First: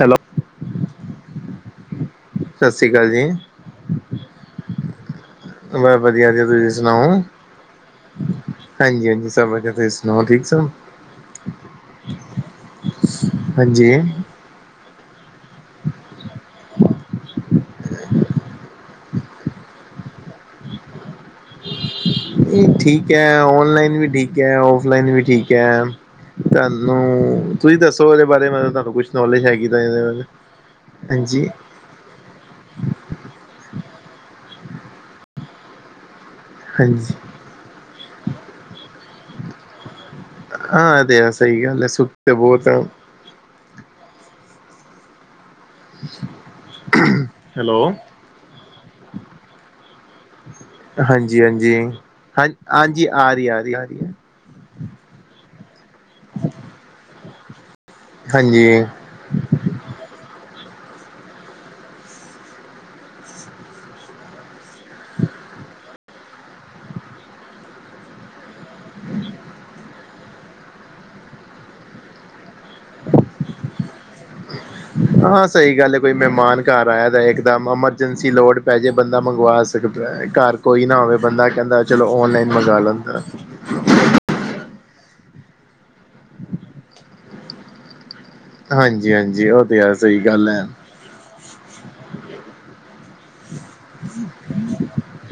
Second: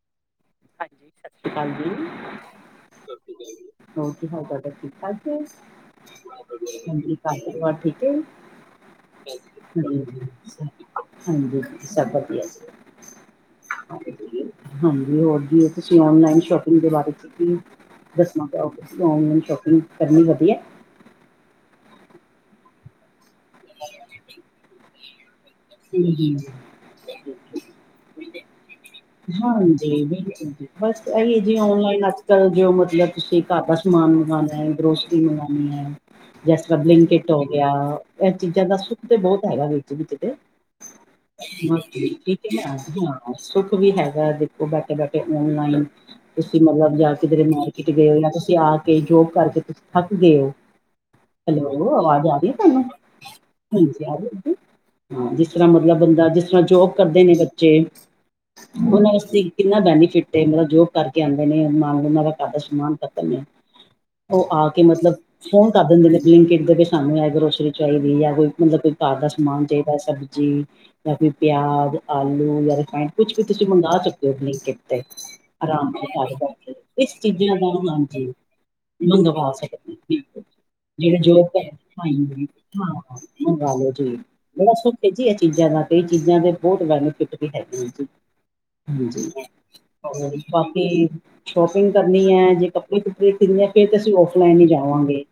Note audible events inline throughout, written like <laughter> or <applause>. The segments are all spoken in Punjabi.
ਹੈਲੋ ਹਾਂਜੀ ਸਸ਼੍ਰੀ ਕਾਲ ਜੀ, ਸਤਿ ਸ਼੍ਰੀ ਅਕਾਲ ਸਸ਼੍ਰੀ ਕਾਲ ਜੀ, ਹੋਰ ਕੀ ਹਾਲ ਤਾਡਾ ਠੀਕ ਠਾਕ ਹੈ ਮੈ ਵਦੀਆਂ ਜੇ ਤੁਸੀਂ ਹਾਂਜੀ ਸੁਣਾਓ? ਘਰ ਪਰਿਵਾਰ ਠੀਕ ਹੈ ਹਾਂਜੀ-ਹਾਂਜੀ ਸਭ ਵਦੀਆਂ ਤੁਹੀ ਹਾਂਜੀ ਠੀਕ ਸਭ? ਹਾਂਜੀ ਸਭ ਵਧੀਆ ਹਾਂਜੀ ਜੀ ਹਾਂਜੀ ਹੋਰ ਜੀ ਤੁਸੀਂ ਔਨਲਾਈਨ ਸ਼ੋਪਿੰਗ ਦੇ ਬਾਰੇ ਚ ਕੀ ਦੱਸਣਾ ਪਓਗੇ ਤੁਸੀਂ ਔਨਲਾਈਨ ਸ਼ੋਪਿੰਗ ਕਰਨੀ ਵਦੀਐ। ਨੀ ਠੀਕ ਐ ਔਨਲਾਈਨ ਵੀ ਠੀਕ ਐ ਔਫਲਾਈਨ ਵੀ ਠੀਕ ਕੈ, ਤੁਆਨੂੰ ਤੁਸੀਂ ਦੱਸੋ ਏਦੇ ਬਾਰੇ ਮਤਲ ਤੁਆਨੂੰ ਕੁਛ ਨੌਲੇਜ ਹੈਗੀ ਤਾ ਹਾਂਜੀ ਏਦੇ ਬਿਲਕੁਲ ਜੀ ਬਸ ਐਹੀ ਆ ਜੀ ਅੱਜ ਕਲ ਜੋ ਮਤਲਬ ਤੁਸੀਂ ਘਰ ਦਾ ਸਮਾਨ ਮੰਗਾਣਾ ਐ ਗਰੋਸਰੀ ਮੰਗਵਾਣੀ ਐ। ਜੈਸ ਤਰਾਂ ਹਾਂਜੀ ਬਿੰਕਟ ਹੋ ਗੇਆ, ਐ ਚੀਜ਼ਾਂ ਦਾ ਸੁੱਖ ਤੇ ਬੌਤ ਹੈਗਾ ਵਿੱਚ-ਵਿੱਚ ਤੇ। <unintelligible> ਹੈ ਸੁੱਖ ਤੇ ਬਹੁਤ <unintelligible> ਹੈਗਾ ਦੇਖੋਂ ਬੈਠੇ-ਬੈਠੇ ਔਨਲਾਈਨ ਤੁਸੀਂ ਮਲਬ ਜਾ ਕੀਦਰੇ ਹੈਲੋ ਮਾਰਕੀਟ ਗਏ ਹੋ ਜਾਂ ਤੁਸੀਂ ਆ ਕੇ ਜੋਬ ਕਰਕੇ ਤੁਸੀਂ ਥੱਕ ਗਏ ਓ ਹਾਂਜੀ ਹਾਂਜੀ ਹੈਲੋ ਅਵਾਜ਼ ਆ ਹਾਂ ਰਈ ਧਾਨੂੰ, ਹਾਂਜੀ ਆ ਰਹੀ ਆ ਰਹੀ ਆ ਰਹੀ ਹਾਂਜੀ ਹੈ ਰਈ ਏ <unintelligible> ਹਾਂ ਜੀਸ ਤਰਾਂ ਮਤਲਬ ਬੰਦਾ ਜੀਸ ਤਰਾਂ ਜੋਬ ਕਰਦੇ ਨੇ ਬੱਚੇ, ਹਾਂਜੀ ਓਨਾਂ ਵਸਤੇ ਕਿਨਾ ਬੈਨੀਫਿਟ ਏ ਮਲਬ ਜੋਬ ਕਰਕੇ ਆਂਦੇ ਨੇ <unintelligible> ਓ ਆ ਕੇ ਮਤਲਬ ਫ਼ੋਨ ਕਰ ਦਿੰਦੇ ਨੇ ਬਲੀਕਿੰਟ ਦੇ ਸਾਨੂੰ ਇਹ ਗਰੋਸਰੀ ਚਾਈਦੀ ਜਾਂ ਕੋਈ ਮਤਲਬ ਕੋਈ ਕਰ ਦਾ ਸਮਾਨ ਚਾਈਦਾ ਸਭ ਜੀ, ਕੋਈ ਪਿਆਜ਼, ਆਲੂ, ਜਾਂ ਰੀਫੈਡ ਕੁਛ ਵੀ ਤੁਸੀਂ ਮੰਗਵਾ ਸਕਦੇ ਹੋ ਬਲਿੰਕ ਹਾਂ ਸਈ ਗੱਲ ਏ ਕੋਈ ਮੈਮਾਨ ਘਰ ਆਏਆਂ ਇਸ ਦਾ ਚੀਜ਼ਾਂ ਇੱਕਦਮ ਹਾਂਜੀ ਐਮਰਜੈਂਸੀ ਲੋੜ ਪੈ ਜੇ ਬੰਦਾ ਮੰਗਵਾ ਸ ਸਕਦੇ ਸਕਦੈ, ਬਿਲਕੁਲ। ਘਰ ਕੋਈ ਨਾ ਹੋਵੇ ਜਿਹੜੇ ਜੋਬ ਬੰਦਾ ਕੈਂਦਾ ਚਲੋ ਔਨਲਾਈਨ ਮੰਗਵਾ ਲੈਂਦਾ। ਲੈ ਲੋ ਜੀ, ਬੜਾ ਸੁਖ ਏ ਜੀ ਏ ਚੀਜ਼ਾਂ ਦਾ ਤੇ ਏ ਚੀਜ਼ਾਂ ਦੇ ਬਹੁਤ ਬੈਨੀਫਿਟ ਵੀ ਹੈਗੇ ਆ ਜੀ। ਹਾਂਜੀ, ਉਹ ਤੇ ਹੈ ਸਹੀ ਗੱਲ ਹੈ ਬਾਕੀ ਸ਼ੋਪਿੰਗ ਕਰਨੀ ਐ ਜੇ ਕੱਪੜੇ-ਕੁਪੜੇ <unintelligible> ਫੇ਼ਰ ਤੇ ਅਸੀਂ ਔਫਲਾਈਨ ਈ ਜਾਵਾਂਗੇ।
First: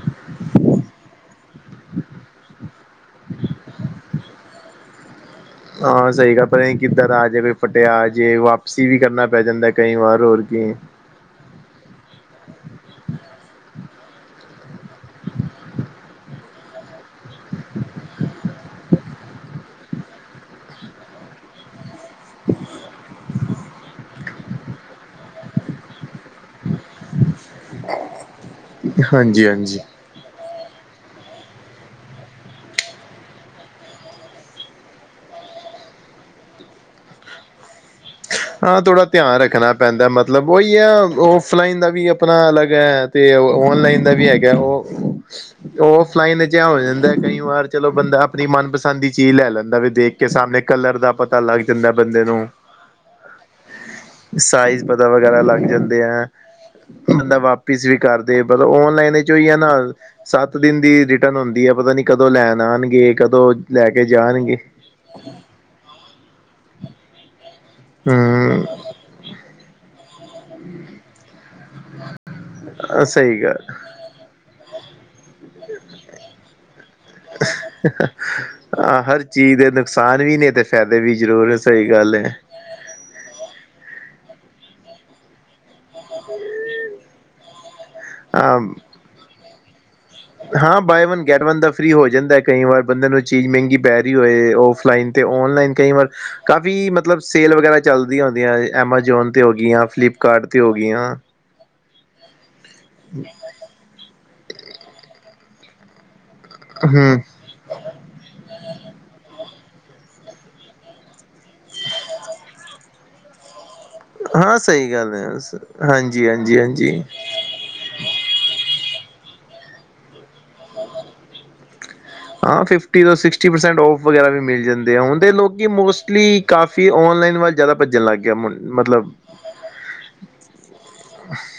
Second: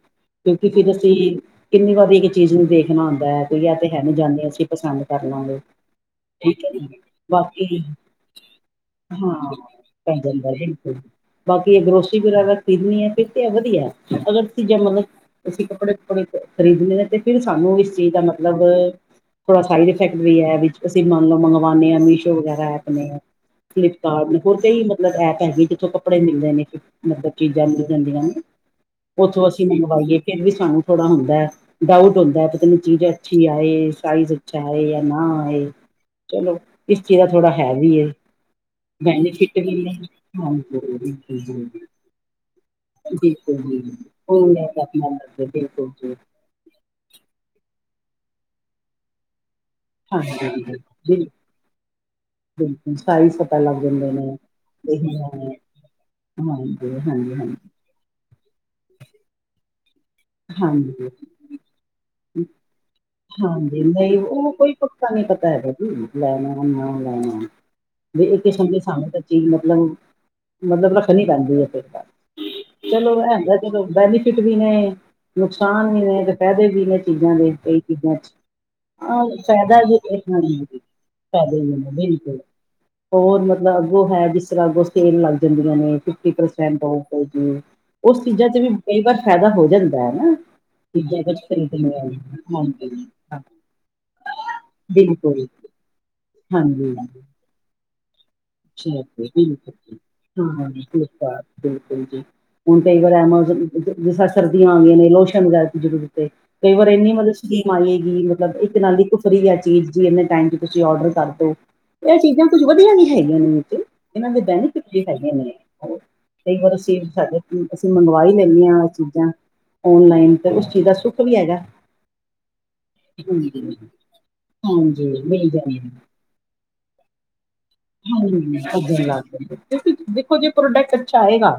ਕਿਉਂਕਿ ਫੇਰ ਅਸੀਂ, ਕਿੰਨੀ ਵਾਰੀ ਇੱਕ ਚੀਜ਼ ਨੂੰ ਦੇਖਣਾ ਹੂੰਦਾ ਕੋਈ ਜਾ ਤੇ ਹੈ ਨੀ ਜਾਂਦੇ ਅਸੀਂ ਪਸੰਦ ਕਰ ਲਾਂਗੇ। ਹਾਂ ਸਈ ਗੱਲ ਪਰੇ ਕੀਦਰ ਆ ਜੇ ਕੋਈ ਫਟੇਆ ਆ ਜੇ ਵਾਪਸੀ ਵੀ ਕਰਨਾ ਹਾਂ ਪੈ ਜਾਂਦਾ ਕਈ ਪੈ ਵਾਰ ਹੋਰ ਜਾਂਦਾ ਕੀਏ। ਬਿਲਕੁਲ ਬਾਕੀ ਏ ਗਰੋਸਰੀ ਵਗੈਰਾ ਖਰੀਦਣੀ ਐ ਫੇਰ ਤੇ ਐ ਵਦੀਆ <unintelligible> ਅਸੀਂ ਕੱਪੜੇ-ਕੁਪੜੇ ਖ਼ਰੀਦਣੇ ਨੇ ਤੇ ਫਿਰ ਸਾਨੂੰ ਇਸ ਚੀਜ਼ ਦਾ ਮਤਲਬ ਥੋੜਾ ਸਾਈਡ ਇਫੈਕਟ ਵੀ ਐ ਵਿੱਚ ਅਸੀਂ ਮੰਨ ਲੋ ਮੰਗਵਾਂਦੇ ਆਂ ਮੀਸ਼ੋ ਵਗੈਰਾ ਐਪ ਨੇ। ਫਲਿੱਪਕਾਡ ਹੋਰ ਕਈ ਮਤਲਬ ਐਪ ਹੈਗੇ ਜਿਥੋਂ ਕੱਪੜੇ ਮਿਲਦੇ ਨੇ ਫੇ ਮਤਲਬ ਚੀਜ਼ਾਂ ਮਿਲ ਜਾਂਦੀਆਂ ਨੇ, ਹਾਂਜੀ ਓਥੋਂ ਅਸੀਂ ਹਾਂਜੀ ਮੰਗਵਾਈਏ। ਫੇਰ ਵੀ ਸਾਨੂੰ ਥੋੜਾ ਹੁੰਦਾਐ ਡਾਊਟ ਹੁੰਦਾ ਪਤਾ ਚੀਜ਼ ਅੱਛੀ ਆਏ, ਸਾਈਜ ਚਾਏ ਏ ਆ ਨਾ ਏ, ਚਲੋ, ਇਸ ਚੀਜ਼ ਦਾ ਥੋੜਾ ਹੈ ਵੀ ਏ। ਹਾਂ ਥੋੜਾ ਧਿਆਨ ਰੱਖਣਾ ਪੈਂਦਾ ਮਤਲਬ ਹਾਂਜੀ ਓਈ ਐ ਬਿਲਕੁਲ ਜੀ ਔਫਲਾਈਨ ਦਾ ਵੀ ਆਪਣਾ ਅਲਾਗ ਤੇ ਓ ਬਿਲਕੁਲ ਜੀ, ਔਨਲਾਈਨ ਦਾ ਵੀ ਉਹ ਹੈਗਾ ਲੈ ਕੇ ਓ, ਆਪਣਾ ਲੱਗਦੇ ਬਿਲਕੁਲ ਜੀ ਓਫਲਾਈਨ ਵੀ ਕਯਾ ਹੋ ਜਾਂਦਾ ਕਈਂ ਵਾਰ ਚਲੋ ਬੰਦਾ ਆਪਣੀ ਮਨਪਸੰਦ ਦੀ ਚੀਜ਼ ਲੈ ਲੈਂਦਾ ਵੀ ਦੇਖ ਕੇ ਸਾਮਣੇ ਹਾਂਜੀ ਜੀ, ਕਲਰ ਦਾ ਬਿਲ ਪਤਾ ਲੱਗ ਜਾਂਦਾ ਐ ਬੰਦੇ ਨੂੰ। ਬਿਲਕੁਲ ਸਾਈਜ਼ ਪਤਾ ਲੱਗ ਜਾਂਦੇ ਨੇ ਸਾਈਜ਼ ਪਤਾ ਇਹੀ ਹੈ, ਵਗੈਰਾ ਲੱਗ ਜਾਂਦੇ ਐਂ, ਹਾਂਜੀ ਹਾਂਜੀ ਹਾਂਜੀ ਬੰਦਾ ਵਾਪੀਸ ਵੀ ਕਰ ਤੇ ਪਤਾ ਓਨਲਾਈਨ ਏ ਚੋਂ ਓਈ ਆ ਨਾ ਸੱਤ ਦਿਨ ਦੀ ਹਾਂਜੀ ਰਿਟਰਨ ਹੁੰਦੀ ਐ ਪਤਾ ਨੀ ਕਦੋਂ ਲੈਣ ਆਣਗੇ ਕਦੋਂ, ਲੈ ਕੇ ਜਾਣਗੇ। ‌ ਸਾਨੂੰ ਪਤਾ ਹੈਗਾ ਜੀ <unintelligible> ਇੱਕ ਹਮ ਕਿਸਮ ਦੇ ਸਾਬ <unintelligible> ਕੀ ਮਤਲਬ ਮਤਲਬ ਰੱਖਣੀ ਪੈਂਦੀ ਐ ਫਿਰ ਤਾਂ ਚਲੋ ਐਂ ਸਹੀ ਹੁੰਦਾ ਗੱਲ ਜਦੋਂ ਬੈਨੀ ਫਿੱਟ ਨੇ ਨੁਕਸਾਨ ਵੀ ਨੇ ਤੇ ਫੈਦੇ ਵੀ ਨੇ ਚੀਜ਼ਾਂ ਦੇ ਕਈ ਚੀਜ਼ਾਂ ਚ ਹਰ ਹਾਂ ਚੀਜ਼ ਦੇ ਫੈਦਾ ਵੀ ਨੁਕਸਾਨ ਇਨਾਂ ਨੇ ਦੇ ਤੇ ਵਿੱਚ ਫਾਇਦੇ ਵੀ ਜ਼ਰੂਰ ਫਾਇਦੇ ਵੀ ਸਹੀ ਨੇ ਗੱਲ ਹੈ ਬਿਲਕੁਲ। ਹੋਰ ਮਤਲਬ ਅੱਗੋਂ ਹੈ ਜਿਸ ਤਰ੍ਹਾਂ ਅੱਗੋਂ ਸੇਲ ਲੱਗ ਜਾਂਦੀਆਂ ਨੇ ਫਿਫਟੀ ਪਰਸੈਂਟ ਔ <inaudible> ਓਸ ਚੀਜ਼ਾਂ ਚ ਹਾਂ ਵੀ ਕਈ ਵਾਰ ਫੈਦਾ ਹੋ ਜਾਂ ਹਾਂ ਬਾਏ ਵਨ ਗੈਟ ਵਨ ਦਾ ਫ੍ਰੀ ਹੋ ਜਾਂਦਾ ਕਈ ਵਾਰ ਬੰਦੇ ਹਾਂਜੀ ਨੂੰ ਹਾਂ ਚੀਜ਼ ਮਹਿੰਗੀ ਪੈ ਰਈ ਹੋਏ ਔ ਫਲਾਈਨ ਤੇ ਬਿਲਕੁਲ ਔਨਲਾਈਨ ਕਈ ਵਾਰ ਕਾਫੀ ਹਾਂਜੀ ਮਤਲਬਸ ਸੇਲ ਵਗੈਰਾ ਚੱਲਦੀਆਂ ਹੁੰਦੀਆਂ ਐਮਾਜੋਨ ਤੇ ਹੋ ਬਿਲਕੁਲ ਗਈਆਂ, ਫਲਿੱਪਕਾਰਟ ਤੇ ਹੋ ਗਈਆਂ ਬਿਲਕੁਲ ਜੀ, ਹੁਣ ਕਈ ਵਾਰ ਐ ਮਤਲਬ ਜੇ ਸਰਦੀਆਂ ਆ ਗਈਆਂ ਨੇ ਲੋਸ਼ਨ ਵਗੈਰਾ ਦੀ ਜ਼ਰੂਰਰ ਏ ਕਈ ਵਾਰ ਐਨੀ ਹੂੰ <unintelligible> <inaudible> ਇੱਕ ਨਾ ਇਕ ਫਰੀ ਆ ਚੀਜ਼ ਜਿਮੇਂ ਟਾਈਮ ਤੇ ਤੁਸੀ ਓਰਡਰ ਕਰਦੋ। ਏ ਚੀਜ਼ਾਂ ਕੁੱਝ ਵਧੀਆ ਨੀ ਹੈਗੀਆਂ <unintelligible> ਇਨਾਂ ਦੇ ਹਾਂ ਬੈਨੀਫਿੱਟ ਸਹੀ ਵੀ ਗੱਲ ਹੈ ਹੈਗੇ ਨੇ ਹਾਂਜੀ ਕਈ ਹਾਂਜੀ ਵਾਰ ਅਸੀਂ ਹਾਂਜੀ ਸਾਡੇ ਅਸੀਂ ਮੰਗਵਾ ਈ ਲੈਂਨੇ ਆ ਔਹ ਚੀਜ਼ਾਂ ਔਨਲਾਈਨ ਤੇ ਉਸ ਚੀਜ਼ ਦਾ ਸੁੱਖ ਵੀ ਹੈਗਾ। ਹਾਂ ਫਿਫਟੀ ਤੋਂ ਸਿਕਸਟੀ ਹਾਂਜੀ ਪਰਸੈਂਟ ਔਫ ਵਗੈਰਾ ਵੀ ਮਿਲ ਜਾਂਦੇ ਆ ਹਾਂਜੀ ਔਂਦੇ ਮਿਲ ਲੋਕੀਂ ਜਾਣੀ ਹੈ। ਮੋਸਟਲੀ ਕਾਫ਼ੀ ਔਨਲਾਈਨ ਵੱਲ ਜਾਦਾ ਭੱਜਣ ਲੱਗ ਗਿਆ ਮੁਲ ਹਾਂਜੀ ਭੱਜਣ ਮਤਲਬ ਲੱਗ ਜਾਂਦੇ ਦੇਖੋ, ਜੇ ਪ੍ਰੋਡੈਕਟ ਅੱਛਾ ਆਏਗਾ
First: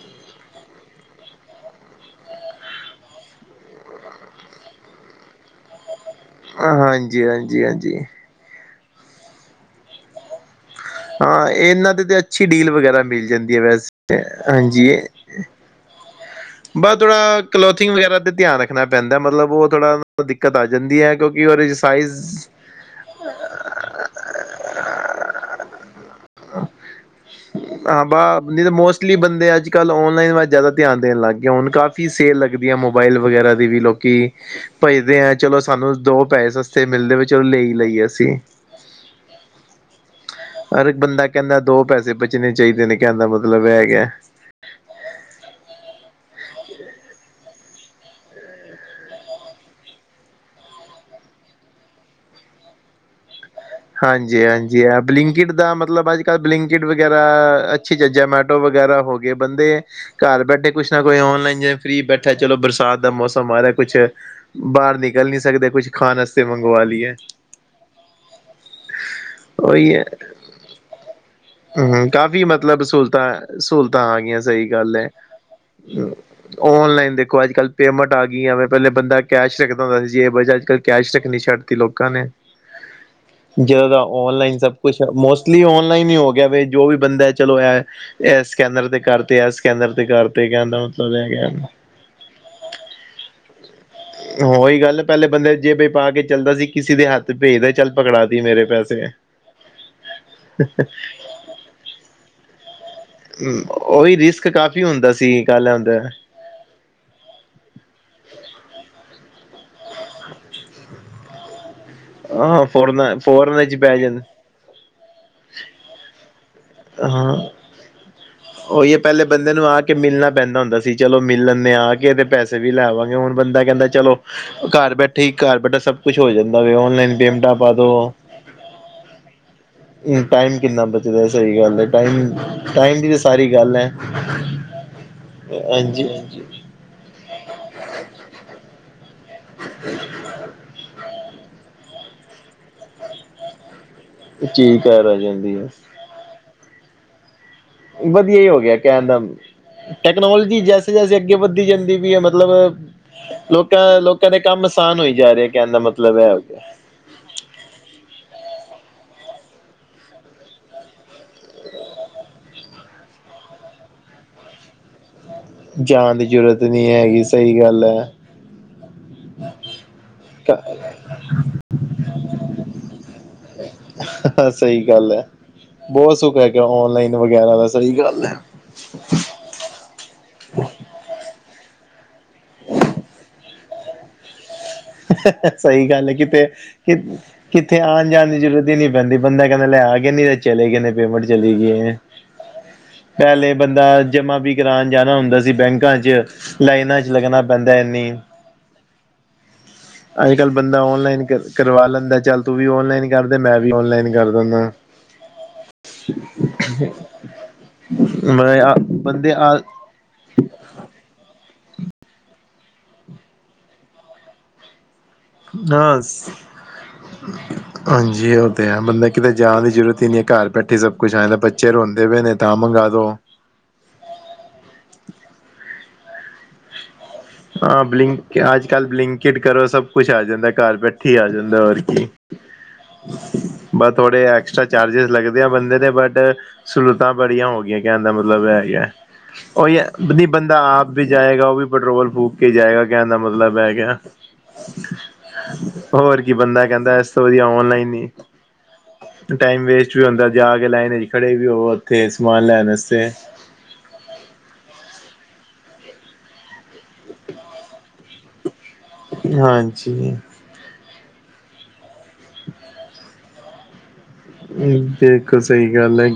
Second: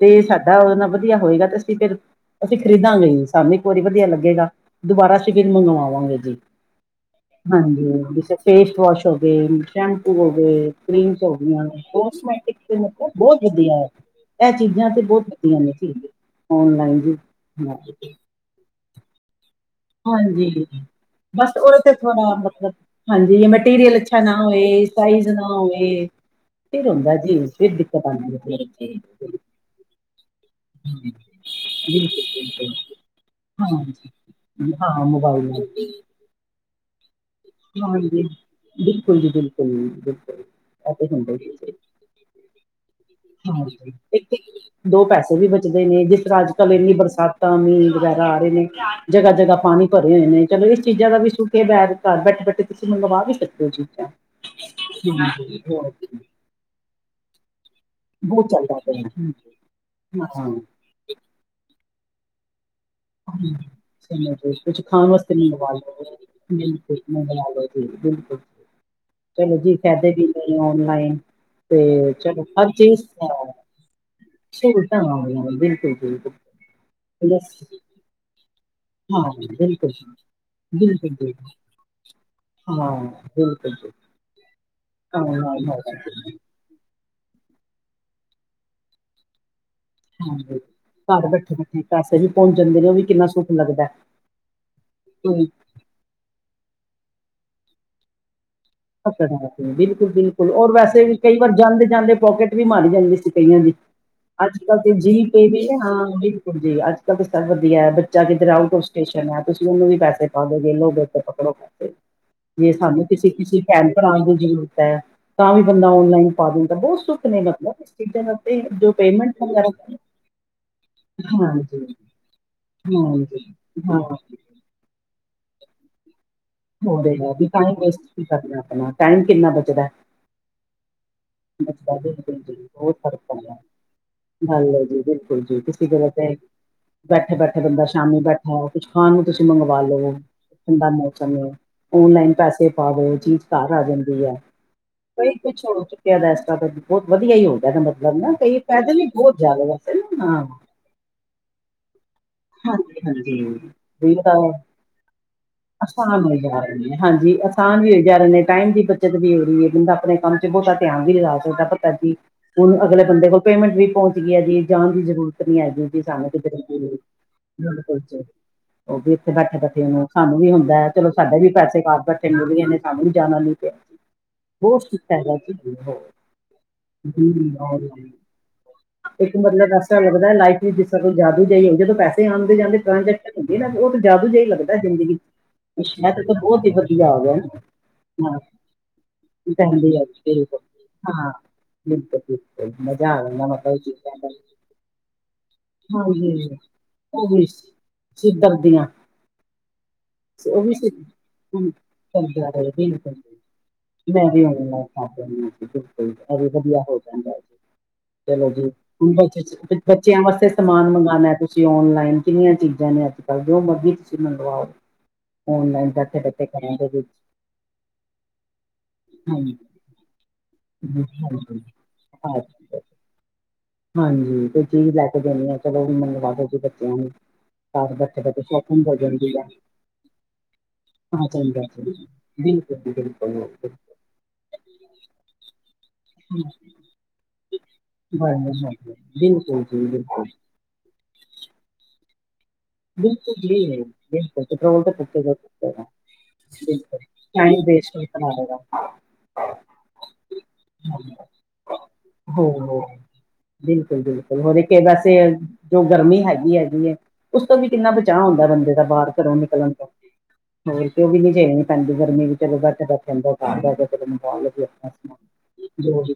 ਤੇ ਸਾਡਾ ਓਦੇ ਨਾਲ ਵਧੀਆ ਹੋਏਗਾ ਤੇ ਅਸੀਂ ਫਿਰ ਅਸੀਂ ਖਰੀਦਾਂਗੇ ਜੀ ਸਾਨੂੰ ਇੱਕ ਵਾਰੀ ਵਧੀਆ ਲੱਗੇਗਾ ਦੁਬਾਰਾ ਸੀਪਿੰਗ ਮੰਗਵਾਵਾਂਗੇ ਜੀ। ਹਾਂਜੀ ਜੀ ਫੇਸ ਵਾਸ਼ ਹੋ ਗਏ, ਸ਼ੈਂਪੂ ਹੋ ਗਏ ਕਰੀਮਸ ਹੋ ਹਾਂ ਗਈਆ ਇਹਨਾਂ ਤੇ ਤੇ ਅੱਛੀ ਸਮੋਸਟੇਕਿੰਗ ਡੀਲ ਤੇ ਵਗੈਰਾ ਮਤਲਬ ਮਿਲ ਬੋਤ ਜਾਂਦੀ ਹੈ ਵਧੀਐ ਵੈਸੇ ਐ ਚੀਜ਼ਾਂ ਤੇ ਬੋਤ <unintelligible> ਨੇ ਚੀਜ਼। ਬਾ ਥੋੜਾ ਕਲੋਥਿੰਗ ਵਗੈਰਾ ਤੇ ਧਿਆਨ ਰੱਖਣਾ ਪੈਂਦਾ ਮਤਲਬ ਓ ਹਾਂਜੀ, ਬਸ ਚ ਓਦੇ ਤੇ ਸਾਈਜ਼ ਥੋੜਾ ਮਤਲਬ ਹਾਂਜੀ ਮਟੀਰੀਅਲ ਚ ਅੱਛਾ ਨਾ ਹੋਏ, ਸਾਈਜ਼ ਨਾ ਹੋਵੇ ਆ ਬਾ ਹੈ ਨਈ ਤਾਂ ਬਿਲਕੁਲ ਮੋਸਟਲੀ ਬੰਦੇ ਅੱਜ-ਕੱਲ੍ਹ ਔਨਲਾਈਨ ਵੱਲ ਜਾਦਾ ਧਿਆਨ ਦੇਣ ਲਾ ਗੇ ਹੁਣ ਕਾਫ਼ੀ ਸੇਲ ਲੱਗਦੀ ਬਿਲਕੁਲ ਐ ਮੋਬਾਇਲ ਵਗੈਰਾ ਦੀ ਵੀ ਲੋਕੀ ਹਾਂਜੀ ਹਾਂ ਭੱਜਦੇ ਐ ਮੋਬਾਈਲ ਚਲੋ ਨਾਲ ਸਾਨੂੰ ਦੋ ਪੈਸੇ ਸਸਤੇ ਮਿਲਦੇ ਵਾ ਚਲੋ ਲੇ ਈ ਲਈਏ ਹਾਂਜੀ ਅਸੀਂ। ਬਿਲਕੁਲ ਜੀ ਬਿਲਕੁਲ-ਬਿਲਕੁਲ। ਹਰ ਇੱਕ ਬੰਦਾ ਕੇਂਦਾ ਦੋ ਪੈਸੇ ਬਚਣੇ ਚਾਈਦੇ ਨੇ ਕੈਣ ਦਾ ਮਤਲਬ ਐ ਹਾਂਜੀ ਹੈਗੈ। ਇੱਕ ਤੇ ਦੋ ਪੈਸੇ ਵੀ ਬਚਦੇ ਨੇ ਜਿਸ ਤਰ੍ਹਾਂ ਅੱਜ-ਕੱਲ ਇੰਨੀ ਬਰਸਾਤਾਂ ਮੀਂਹ ਵਗੈਰਾ ਆ ਰੇ ਨੇ ਜਗ੍ਹਾ-ਜਗ੍ਹਾ ਪਾਣੀ ਭਰੇ ਹੋਏ ਨੇ ਚਲੋ ਇਸ ਚੀਜ਼ਾਂ ਦਾ ਵੀ ਸੁੱਖ ਏ ਬੈਠਦਾ ਬੈਠੇ-ਬੈਠੇ ਤੁਸੀਂ ਮੰਗਵਾਂ ਵੀ ਸਕਦੇ ਓ ਜੀ। ਹਾਂਜੀ-ਹਾਂਜੀ ਆ ਬਲਿੰਕਿਟ ਦਾ ਮਤਲਬ ਕੀ, ਅੱਜ-ਕੱਲ੍ਹ ਬਲਿੰਕਿਟ ਵਗੈਰਾ ਅੱਛੀ ਚੱਜ਼ਾਂ ਮੈ ਬਹੁਤ <unintelligible> ਚੱਲਦਾ ਵਗੈਰਾ ਪਿਆ ਹੋ ਗਏ ਬੰਦੇ ਘਰ ਹਾਂ ਬੈਠੇ ਕੁਛ ਨਾ ਕੋਈ ਔਨਲਾਈਨ ਜ ਫਰੀ ਬੈਠਾ ਚਲੋ ਬਰਸਾ ਦਾ ਮੌਸਮ ਆ ਰਿਆ ਕੁਛ ਸਮਝ, ਕੁਛ ਬਾਰ ਖਾਣ ਨਿਕਲ ਵਾਸਤੇ ਨੀ ਸਕਦੇ ਮੰਗਵਾ ਕੁਛ ਲਓ ਖਾਣ ਵਸਤੇ ਮੰਗਵਾ ਬਿਲਕੁਲ ਲੀਏ ਮੰਗਵਾ ਲਓ ਬਿਲਕੁਲ <unintelligible> ਚਲੋ ਜੀ ਫੈਦੇ ਵੀ ਨੇ ਓਨਲਾਈਨ ਹੂੰ-ਹੂੰ ਕਾਫ਼ੀ ਮਤਲਬ ਸਹੂਲਤਾਂ-ਸਹੂਲਤਾਂ ਆ ਗੀਆਂ ਸਈ ਗੱਲ ਸਹੂਲਤਾਂ ਐ। ਆ ਗਈਆਂ ਨੇ ਬਿਲਕੁਲ ਜੀ ਔਨਲਾਈਨ ਦੇਖੋ ਬਸ ਅੱਜ-ਕੱਲ੍ਹ ਪੇਮੈਂਟ ਆ ਗੀਆ <unintelligible> ਪੈਲੇ ਬੰਦਾ ਹਾਂ ਕੈਸ਼ ਰੱਖਦਾ ਬਿਲਕੁਲ ਹੁੰਦਾ ਜੀ। ਸੀ ਜੇਬ <unintelligible> ਅੱਜ-ਕੱਲ ਬਿਲਕੁਲ ਕੈਸ਼ ਜੀ ਰੱਖਣੀ ਛੱਡਤੀ ਲੋਕਾਂ ਨੇ। ਹਾਂ <unintelligible> ਜਾਦਾ ਔਨਲਾਈਨ ਸਭ ਕੁਛ ਮੋਸਟਲੀ ਔਨਲਾਈਨ ਈ ਹੋ ਗਿਆ। ਜੋ ਵੀ ਬੰਦਾ ਐ ਚਲੋ ਐ-ਐ ਸਕੈਨਰ ਤੇ ਕਰਤਿਆ ਸਕੈਨਰ ਤੇ ਕਰਤੇ ਹਾਂਜੀ ਕਹਿੰਦਾ ਮਤਲਬ ਘਰ ਹੈਗਾ ਬੈਠੇ-ਬੈਠੇੈ ਪੈਸੇ ਵੀ ਪੋਂਚ ਜਾਂਦੇ ਨੇ ਓ ਵੀ ਕਿੰਨਾ ਸੁੱਖ ਲੱਗਦੈ। ਓਹੀ ਗੱਲ ਪੈਲੇ ਬੰਦੇ ਜੇਬੇ ਪਾ ਕੇ ਚੱਲਦਾ ਸੀ ਕਿਸੀ ਦੇ ਹੱਥ ਭੇਜ ਦੇ ਚੱਲ ਪਕੜਾ ਦੀ ਮੇਰੇ ਪੈ <unintelligible> ਬਿਲਕੁਲ-ਬਿਲਕੁਲ ਓਰ ਵੈਸੇ ਵੀ ਕਈ ਵਾਰ ਜਾਂਦੇ-ਜਾਂਦੇ ਪੋਕੇਟ ਵੀ ਮਾਰੀ ਜਾਂਦੀ ਤੇ ਕਈਆ ਦੀ, ਉਹੀ ਰਿਸਕ ਅੱਜ-ਕੱਲ ਕਾਫ਼ੀ ਤੇ ਹੁੰਦਾ ਜੀ ਸੀ ਪੇਵੀ ਗੱਲ ਹਾਂ, ਹੁੰਦਾ ਉ ਉਦੀ ਜੇ ਅੱਜ-ਕੱਲ ਤਾਂ ਸਭ ਵਧੀਆ ਬੱਚਾ ਕਿੱਧਰ ਆਓਟ ਹੋ ਸਟੇਸ਼ਨ ਹੈ ਤੁਸੀਂ ਉਹਨੂੰ ਵੀ ਪੈਸੇ ਪਾ ਦੋਗੇ ਲੋਗੇ ਉ ਪਕੜੋ ਪੈਸੇ, ਹਾਂ ਜੇ ਸਾਨੂੰ ਫੋਰਨ ਕਿਸਹ ਕਿਸੀ ਫੋਰਨ ਚ ਪੈ ਜਾਂ ਤਰਾਂ ਦੀ ਜ਼ਰੂਰਤ ਐ, ਤਾਂ ਵੀ ਬੰਦਾ ਓਨਲਾਈਨ ਪਾ ਦਿੰਦਾ ਬਹੁਤ ਸੁੱਖ ਹਾਂ ਨੇ ਮਤਲਬ ਚੀਜ਼ਾਂ ਦਾ ਤੇ ਜੋ ਉਹੀ ਹੈ ਪਹਿਲੇ ਪੇਮੈਂਟ ਬੰਦੇ ਨੂੰ ਵਗੈਰਾ ਆ ਕੇ ਮਿਲਣਾ ਪੈਂਦਾ ਹੁੰਦਾ ਸੀ ਚਲੋ ਮਿਲ ਲੈਂਦੇ ਹਾਂਜੀ ਆ ਕੇ ਤੇ ਪੈਸੇ ਪੈਸੇ ਵੀ ਲੈਵਾਂਗੇ, ਹੁਣ ਹਾਂਜੀ ਬੰਦਾ ਕਹਿੰਦਾ ਹਾਂ ਚਲੋ ਘਰ ਬੈਠੇ ਹੀ, ਘਰ ਬੈਠਾ ਸਭ- ਕੁਛ ਹੋ ਜਾਂਦਾ ਵੇ, ਹੋ ਓਨਲਾਈਨ ਰਿਹਾ ਪੇਮੈਂਟ ਵੀ ਪਾ ਟਾਈਮ ਦੋ ਵੇਸਟ ਵੀ ਕਰਨਾ ਆਪਣਾ ਟਾਈਮ ਕਿੰਨਾ ਬਚਦਾ ਹੈ, ਹੁਨ ਟਾਈਮ ਕਿੰਨਾ ਬਚਦਾ ਸਹੀ ਗੱਲ ਏ, ਟਾਈਮ-ਟਾਈਮ ਦੀ ਸਾਰੀ ਗੱਲ ਹੈ ਹੈਲੋ ਲਉ ਜੀ, ਬਿਲਕੁਲ ਜੀ, ਤੁਸੀਂ ਕੀ ਹਾਂਜੀ ਕਰਦੇ? ਹਾਂਜੀ ਬੈਠੇ-ਬੈਠੇ ਬੰਦਾ ਸ਼ਾਮੀ ਬੈਠਾ ਕੁਛ ਖਾਣ ਨੂੰ ਤੁਸੀਂ ਮੰਗਵਾ ਲਵੇ, ਠੰਡਾ ਮੌ ਸਾਮੀ, ਓਨਲਾਈਨ ਪੈਸੇ ਪਾ ਦਿਓ ਚੀਜ਼ ਘਰ ਆ ਜਾਂਦੀ ਐ, ਚੀਜ਼ ਘਰ ਆ ਕੋਈ ਜਾਂਦੀ ਕੁਛ ਹੈ ਹੋ ਯਾ ਇਸ ਤਰ੍ਹਾਂ ਤੇ ਬਹੁਤ ਵਧੀਆ ਹੀ ਹੋ ਗਿਆ ਦਾ ਮਤਲਬ ਨਾ ਵਧੀਆ ਹੀ ਕਈ ਹੋ ਗਿਆ ਫਾਇਦੇ ਵੀ ਕੈਦਾ, ਬਹੁਤ ਜ਼ਿਆਦਾ ਵੈਸੇ ਨਾ ਹਾਂ ਟੈਕਨੋਲੋਜੀ ਜੈਸੇ-ਜੈਸੇ ਅੱਗੇ ਵੱਧਦੀ ਜਾਂਦੀ ਪੀ ਐ ਮਤਲਬ ਹਾਂਜੀ ਹਾਂਜੀ ਲੋਕਾਂ-ਲੋਕਾਂ ਦੇ ਕੰਮ ਆਸਾਨ ਹੋਈ ਜਾ ਰਹੇ। ਅਸਾਨ ਹੋਈ ਜਾ ਰਹੇ ਨੇ ਹਾਂਜੀ। ਅ ਅਸਾਨ ਵੀ ਹੋ ਜਾ ਰਹੇ ਨੇ, ਟਾਈਮ ਦੀ ਬੱਚਤ ਵੀ ਹੋ ਰਹੀ ਏ, ਬੰਦਾ ਆਪਣੇ ਕੰਮ ਚ ਬਹੁਤਾ ਧਿਆਨ ਵੀ ਲਗਾ ਸਕਦਾ ਪਤਾ ਜੀ। ਹੁਣ ਅਗਲੇ ਬੰਦੇ ਕੋਲ ਪੇਮੈਂਟ ਵੀ ਪਹੁੰਚ ਗਈ ਐ ਜੀ ਜਾਣ ਦੀ ਜ਼ਰੂਰਤ ਨੀ ਹੈਗੀ ਜੀ, ਜਾਣ ਦੀ ਸਾਨੂੰ ਖੁਦ ਦੇ ਜ਼ਰੂਰਤ ਤਰੀਕੇ ਨਹੀਂ ਵਿਚ, ਹੈਗੀ ਸਹੀ ਜਾ ਗੱਲ ਹੈ ਕੁਛ ਉਹ ਵੀ ਇੱਥੇ ਬੈਠੇ-ਬੈਠੇ ਨੂੰ, ਸਾਨੂੰ ਵੀ ਹੁੰਦਾ ਹੈ ਚਲੋ ਸਾਡੇ ਵੀ ਵੈਸੇ ਬਾਰ ਬੈਠੇ ਕਰ ਦਿੰਦੇ ਨੇ, ਸਾਨੂੰ ਵੀ ਜਾਣਾ ਨਈ ਪਿਆ। ਬਹੁਤ ਸਹੀ ਸੁਖ ਗੱਲ ਹੈ ਹੈਗਾ ਬਹੁਤ ਸੁੱਖ ਹੈਗਾ ਔਨਲਾਈਨ ਜੀ ਵਗੈਰਾ ਦਾ ਸਹੀ <unintelligible> ਗੱਲ ਹੈ ਇੱਕ ਮਤਲਬ ਐਸਾ ਲੱਗਦਾ ਲਾਈਟ ਦੀ ਦਿੱਕਤ ਕੁਝ ਜ਼ਿਆਦੀ ਰਹੀ ਹੁੰਦੀ ਤਾ ਪੈਸੇ ਆਦੇ-ਜਾਂਦੇ ਟਰਾਂਜ਼ੈਕਸ਼ਨ ਹੁੰਦੀ ਨਾ ਉਹ ਤਾਂ ਜਾਦੂ ਜਿਹਾ ਲੱਗਦਾ ਜ਼ਿੰਦਗੀ ਇਹ ਸਹੀ ਗੱਲ ਹੈ ਸ਼ਾਇਦ ਤਾਂ ਕਿਤੇ ਬਹੁਤ ਹੀ ਕਿ ਵਧੀਆ ਹੋ ਗਿਆ ਨਾ ਕਿਥੇ ਆਉਣ ਜਾਣ ਦੀ ਹਾਂ ਜ਼ਰੂਰਤ ਹੀ ਨੀ ਪੈਂਦੀ ਬੰਦਾ ਕਹਿੰਦਾ ਲੈ ਆ ਕਹਿੰਦੇ ਗੇ ਨੇ ਜੀ, ਤੇ ਬਿਲਕੁਲ ਚਲੇ ਗਏ ਨੇ ਪੇਮੈਂਟ ਹਾਂ ਚਲੀ ਗਈ ਏ, ਬਿਲਕੁਲ ਬਿਲਕੁਲ ਮਜ਼ਾ ਆ ਜਾਂਦਾ ਪਹਿਲੇ ਮਤਲਬ ਇਹ ਬੰਦਾ ਚੀਜ਼ਾਂ ਦਾ ਜਮਾ ਵੀ ਕਰਾਉਣ ਜਾਣਾ ਹੁੰਦਾ ਸੀ ਬੈਂਕ ਬੈਕਾ 'ਚ' ਹਾਂਜੀ ਲਾਈਨਾਂ 'ਚ' ਉਹ ਲੱਗਣਾ ਵੀ ਸੀ ਪੈਂਦਾ ਇੰਨੀ ਸਿੱਧਰ ਦੀਆਂ ਅੱਜ- ਕੱਲ ਉਹ ਵੀ ਬੰਦਾ ਸੀ ਔਨਲਾਈਨ ਹਮ, ਕਰਵਾ ਲੈਂਦਾ ਚੱਲ ਚੱਲਦਾ ਤੂੰ ਵੀ ਰਹੇ ਔਨਲਾਈਨ ਕਰਦੇ ਮੈਂ ਵੀ ਔਨਲਾਈਨ ਕਰ ਦਿੰਨਾ ਹਾਜੀ, ਬਿਲਕੁਲ ਸਹੀ ਔਰ ਵਧੀਆ ਹੋ ਜਾਦਾ, ਚਲੋ ਜੀ, ਬੰਦੇ ਆ ਠ <unintelligible> ਬੱਚਿਆਂ ਵਾਸਤੇ ਸਮਾਨ ਮੰਗਉਣਾ ਤੁਸੀਂ ਓਨਲਾਈਨ ਕਿੰਨੀਆਂ ਚੀਜ਼ਾਂ ਨੇ ਅੱਜ- ਕੱਲ੍ਹ ਜੋ ਮਰਜ਼ੀ ਤੁਸੀਂ ਮੰਗਵਾਓ। ਔਨਲਾਈਨ ਹਾਂ ਬੈਠੇ- ਬੈਠੇ ਘਰਾਂ ਦੇ ਵਿੱਚ ਹਾਂਜੀ, ਉਹ ਤਾਂ ਹੈ ਬੰਦਾ ਕਿਤੇ ਹਾਂਜੀ ਜਾਣ ਦੀ ਜ਼ਰੂਰਤ ਈ ਨਈ ਐ, ਘਰ ਬੈਠੇ ਸਭ ਕੁਛ ਆਦਾ ਤਾਂ ਬੱਚੇ ਹਾਂਜੀ ਰੋਂਦੇ ਪਏ ਨੇ ਤਾਂ ਅੱਛਾ ਮੰਗਾਵਾ ਦਿਉ। ਹਾਂਜੀ ਕੋਈ ਚੀਜ਼ ਲੈ ਕੇ ਦੇਣੀ ਐ, ਚਲੋ ਮੰਗਵਾ ਦੋ ਜੀ ਬੱਚਿਆਂ ਨੂੰ ਹਾਂ ਘਰ ਬਕਲਿ ਬੈਠੇ ਬੈਠੇ ਅੱਜ-ਕੱਲ ਸ਼ੋਪਿੰਗ ਹੋ ਜਾਂਦੀ ਬਲਿੰਕਿਟ ਆ ਕਰੋ ਸਭ ਕੁਛ ਆ ਜਾਂਦਾ, ਘਾਰ ਬੈਠੇ ਹਾਂ ਆ ਚੰਗਾ ਜਾਂਦਾ ਹੋਰ ਕੀ <inaudible> ਬਸ ਥੋੜੇ ਐਕਸਟਰਾ ਚਾਰਜਿਸ ਲੱਗਦੇ ਆ ਬੰਦੇ ਦੇ ਬਟ ਸਹੂਲਤਾਂ ਬੜੀਆਂ ਹੋਗਿਆਂ ਕਹਿਣ ਦਾ ਮਤਲਬ ਐ ਈ ਬਿਲਕੁਲ ਐ, ਬਿਲਕੁਲ ਉਹੀ ਐ ਨਈ ਬੰਦਾ ਆਪ ਵੀ ਜਾਏਗਾ ਉਹ ਵੀ ਪੈਟਰੋਲ ਫੂਕ ਕੇ ਜਾਏਗਾ ਕਹਿਣ ਦਾ ਬਿਲਕੁਲ ਮਤਲਬ ਜੀ ਹੈ ਗਿਆ ਬਿਲਕੁਲ, ਪੈਟਰੋਲ ਤ ਫੂਕੇਗਾ। ਹੋਰ ਕੀ ਬੰਦਾ ਓਈ ਨਾ ਕਹਿੰਦਾ ਇਸ ਤੋਂ ਬਿਲਕੁਲ ਵਧੀਆ ਟਾਈਮ ਔਨਲਾਈਨ ਵੇਸਟ ਹੋਏ ਹੀ ਕਿੰਨਾ ਜਿਆਦਾ ਟਾਈਮ ਵੇਸਟ ਵੀ ਹੁੰਦਾ ਜਾ ਕੇ ਲਾਈਨ ਚ ਖੜੇ ਵੀ ਹੋਵੋ ਉੱਥੇ ਹੋ ਸਮਾਨ ਲੈਣ ਹੋ ਵਸਤੇ ਬਿਲਕੁਲ- ਬਿਲਕੁਲ ਹੋਰ ਇੱਕ ਤੇ ਵੈਸੇ ਐ, ਜੋ ਗਰਮੀ ਹੈਗੀ-ਹੈਗੀ ਏ, ਉਸ ਤੋਂ ਵੀ ਕਿੰਨਾ ਬਚ ਚਾਅ ਹੁੰਦਾ ਬੰਦੇ ਦਾ ਬਾਹਰ ਘਰੋਂ ਨਿਕਲਣ ਤੋ ਹਾਂਜੀ ਹੋਰ ਕੀ ਓ ਵੀ ਨੀ ਝੇਲਣੀ ਪੈਂਦੀ ਗਰਮੀ ਚਲੋ ਬੈਠੇ- ਬੈਠੇ ਅੰਦਰ ਘਾਰ ਦੋਗੇ <unintelligible> ਇਸ ਟਾਈਪ ਬਿਲਕੁਲ ਸਹੀ ਗੱਲ ਹੈ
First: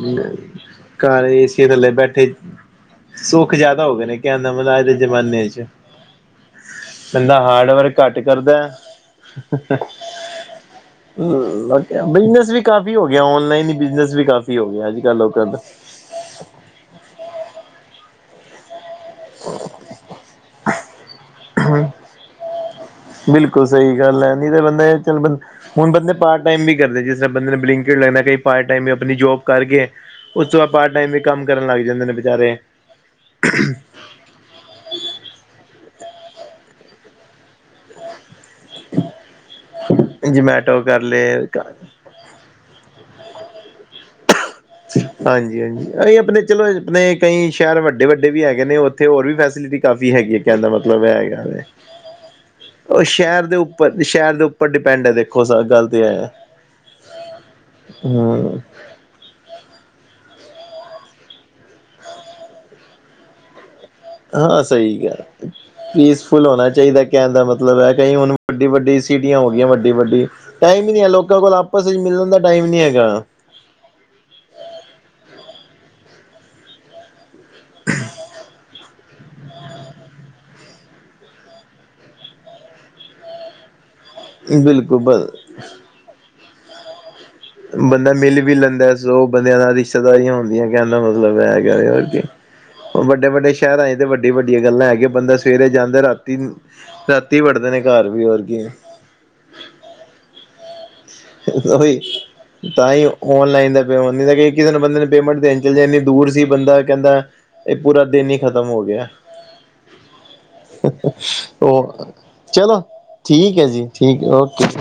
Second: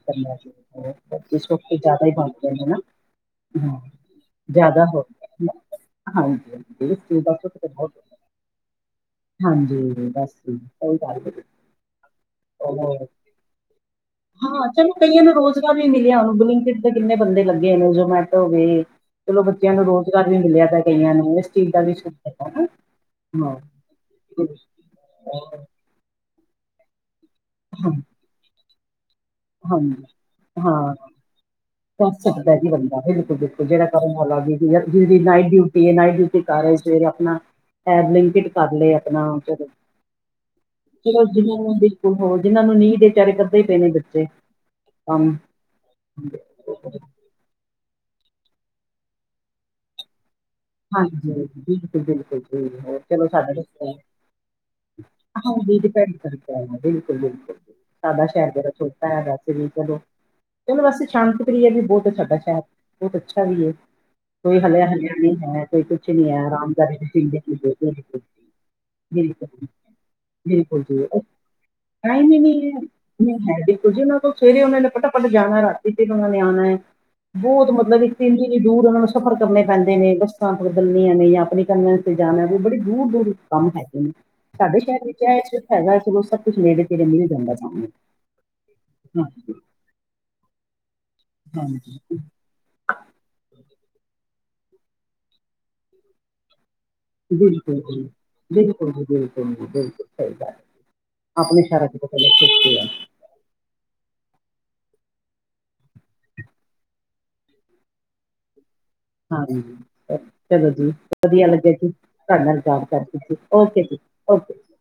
ਘਰ ਕੁਛ ਏਸੀ ਥੱਲੇ ਜ਼ਿਆਦਾ ਹੀ ਬੈਠੇ ਬਣਗੀਆ ਏ ਹਨਾ। ਸੁੱਖ ਜ਼ਿਆਦਾ ਹੋ ਗਏ ਨੇ ਕੈਣ ਦਾ ਮਤਲਬ ਅੱਜ ਦੇ ਗਿਆ ਜ਼ਮਾਨੇ'ਚ। ਹਾਂਜੀ। ਹਾਂਜੀ ਇਸ ਚੀਜ਼ ਦਾ ਬੰਦਾ ਸੁੱਖ ਤਾਂ ਬਹੁਤ ਹਾਰਡ-ਵਰਕ ਘੱਟ ਕਰਦਾ ਐ ਹਾਂਜੀ ਬਸ ਜੀ, ਸਹੀ ਗੱਲ ਹੈ ਬਿਜਨਸ ਵੀ ਕਰ ਕੀ ਉਹ ਹੋ ਗਿਆ ਔਨਲਾਈਨ ਈ ਬਿਜਨਸ ਵੀ ਕਾਫੀ ਹਾਂ ਹੋ ਗਿਆ ਚਲੋ ਅੱਜ-ਕਲ ਕਈਆਂ ਨੂੰ ਲੋਕਾਂ ਦਾ। ਰੋਜ਼ਗਾਰ ਵੀ ਮਿਲਿਆ ੳਨੂੰ। ਬਲਿੰਕਿਟ ਦੇ ਕਿਨੇ ਬੰਦੇ ਲੱਗੇ ਨੇ ਜਮੈਟੋ ਵੀ, ਚਲੋ ਬੱਚੇਆਂ ਨੂੰ ਰੋਜ ਮਿਲਆ ਦਾ ਕਈਆ ਨੂੰ। ਚੀਜ਼ ਦਾ ਵੀ ਸ਼ੁਕਰ ਹੈ ਨਾ ਹਾਂ ਬਿਲਕੁਲ ਸਹੀ ਗੱਲ ਐ ਨਈ ਤਾਂ ਬੰਦਾ ਏ ਚੱਲ ਬੰ ਹੁਣ ਬੰਦੇ ਪਾਰਟ ਟਾਈਮ ਵੀ ਕਰਦੇ ਜਿਸਰਾਂ ਬੰਦੇ ਨੇ ਹਾਂ ਬਲਿੰਕਿਟ ਲੱਗਣਾ, ਕਈ ਪਾਰਟ ਟਾਈਮ ਅਪਨੀ ਜੋਬ ਕਰਕੇ, ਹਾਂਜੀ ਉਸ ਤੋਂ ਬਾਦ ਪਾਰਟ ਹਾਂ ਟਾਈਮ ਵੀ ਕੰਮ ਕਰਨ ਲੱਗ ਜਾਂਦੇ ਨੇ ਬੇਚਾਰੇ ਜਦੀ ਨਾਈਟ ਡਿਊਟੀ ਏ, ਨਾਈਟ ਡਿਊਟੀ ਕਰ ਰਹੇ ਸਵੇਰੇ ਅਪਨਾ ਐਪ ਲਈ ਬਲਿੰਕਿਟ ਕਰ ਲੈ ਅਪਣਾ ਚਲੋ, ਜਮੈਟੋ ਕਰ ਚਲੋ ਲਏ ਜਿਨੂੰ ਔ ਹੋ ਜਿਨਾ ਨੂੰ ਨੀ ਵੇਚਾਰੇ ਕਰਦੇੇ ਪਏ ਨੇ ਬੱਚੇ। ਕੰਮ ਹਾਂਜੀ, ਹਾਂਜੀ ਅਰੇ ਅਪਨੇ ਚਲੋ ਅਪਨੇ ਕਈ ਸ਼ਹਰ ਵੱਡੇ-ਵੱਡੇ ਵੀ ਹੈਗੇ ਨੇ ੳਥੇ ਹੋਰ ਵੀ ਫੈਸਿਲਿਟੀ ਕਾਫੀ ਹੈਗੀ ਏ। ਹਾਂਜੀ, ਬਿਲਕੁਲ-ਬਿਲਕੁਲ ਹੈ। ਉਹ ਚਲੋ ਸ਼ਹਿਰ ਦੇ ਸਾਡਾ ਉੱਪਰ ਸ਼ਹਿਰ ਦੇ ਉੱਪਰ ਡਿਪੈਂਡ ਹੈ ਦੇਖੋ ਸ ਹਾਂਜੀ ਗੱਲ ਤੇ ਡਿਪੈਂਡ ਹੈ ਕਰਦਾ ਐ, ਬਿਲਕੁਲ- ਬਿਲਕੁਲ ਸਾਡਾ ਸ਼ਹਰ ਹਮ <unintelligible> ਚਲੋ ਵੇਸੇ ਸ਼ਾਂਤ ਪ੍ਰਿਅ ਵੀ ਬੋਤ ਏ ਸਾਡਾ ਸ਼ਹਰ, ਬੋਤ ਅੱਛਾ ਵੀ ਏ। ਹਾਂ ਸਹੀ ਐ। ਕੁਛ ਨਹੀਂ ਹੈ ਪੀਸਫੁੱਲ ਹੋਣਾ ਆਰਾਮਦਾਰੀ ਚਾਈਦਾ ਦੀ ਕੈਣ ਦਾ ਜ਼ਿੰਦਗੀ ਹੈ ਮਤਲਬ ਐ, ਕਈ ਬਿਲਕੁਲ ਹੁਣ ਵੱਡੀ-ਵੱਡੀ ਸਿਟੀਆਂ ਹੋ ਗਈਆਂ ਬਿਲਕੁਲ ਵੱਡੀ-ਵੱਡੀ ਬਿਲਕੁਲ ਟਾਈਮ ਈ ਨੀ ਹੈ ਜੀ ਲੋਕਾਂ ਕੋਲ ਆਪਸ ਚ ਮਿਲਨ ਹੀ ਦਾ ਟਾਈਮ ਨਹੀਂ ਹੈ ਨਈ ਹੈਗਾ। ਨਹੀਂ ਹੈ ਬਿਲਕੁਲ ਜੀ ਉਹਨਾਂ ਕੋਲ ਸਵੇਰੇ ੳਨਾਂ ਨੇ ਫਟਾਫੱਟ ਜਾਨਾ ਰਾਤੀ ਫੇਰ ੳਨਾਂ ਨੇ ਆਨਾ ਏ, ਬੋਤ ਮਤਲਬ ਇੱਕ ਤੇ ਏਨੀ-ਏਨੀ ਦੂਰ ੳਨਾਂ ਨੂੰ ਐਫਟ ਕਰਨੇ ਪੈਂਦੇ ਨੇ ਬਸ ਬਸਾਂ ਬਦਲਣੀਆਂ ਨੇ ਜਾਂ ਅਪਣਨੇ ਕਨਵੈਂਸ ਤੇ ਜਾਨਾ ਏਂ। ਬੜੇ ਦੂਰ-ਦੂਰ ਕੰਮ ਹੈਗੇ ਨੇ। ਸਾਡੇ ਬਿਲਕੁਲ ਸ਼ਹਰ ਬ ਵਿਚ ਏਹ ਸੁਖ ਹੈਗਾ ਚਲੋ ਸਭ ਕੁਛ ਨੇੜੇ-ਤੇੜੇ ਮਿਲ ਜਾਂਦਾ ਸਾਨੂੰ ਬੰਦਾ ਮਿਲ ਵੀ ਲੈਂਦਾ ਐ, ਸੌ ਹਾਂਜੀ ਬੰਦੇਆਂ ਨਾਲ ਰਿਸ਼ਤੇਦਾਰੀਆਂ ਹੁੰਦੀਆਂ ਕੈਨ ਦਾ ਮਤਲਬ ਐ ਹੈਗਾ ਵੇ, ਹਾਂਜੀ ਹੋਰ ਕੀ। ਵੱਡੇ-ਵੱਡੇ ਸ਼ਹਰਾ ਏ ਤੇ ਵੱਡੀਆ-ਵੱਡੀਆਂ ਗੱਲਾਂ ਹੈਗੀਆ। ਬੰਦਾ ਸਵੇਰੇ ਜਾਂਦਾ ਰਾਤੀ ਰਾਤੀ ਵੜਦੇ ਨੇ ਬਿਲਕੁਲ ਘਰ ਜੀ ਵੀ, ਹੋਰ ਕੀ। ਬਿਲਕੁਲ ਬਿਲਕੁਲ, ਸਈ ਗੱਲ ਏ, ਅਪਨੇ ਸ਼ਹਰਾਂ ਦੀ ਉਹੀ ਤੇ ਤਾਂ ਹੀ ਔਨਲਾਈਨ ਦਾ ਪੇਮੈਂਟ ਮਤਲਬ ਕਿ ਕਿਸੇ ਨੂੰ ਬੰਦੇ ਨੂੰ ਪੇਮੈਂਟ ਦੇਨ ਚੱਲ ਜੇ ਏਨੀ ਦੂਰ ਸੀ ਬੰਦਾ ਕੈਂਦਾ ਪੂਰਾ ਦਿਨ ਈ ਖ਼ਤਮ ਹੋ ਗਿਆ। ਹਾਂਜੀ ਚਲੋ ਜੀ ਵਧੀਆ ਲਗੇਆ ਜੀ ਉਹ ਤਾਡੇ ਨਾਲ ਚਲੋ ਗੱਲ ਕਰਕੇ ਜੀ, ਠੀਕ ਹੈ ਓਕੇ ਜੀ। ਠੀਕ ਏ, ਓਕੇ।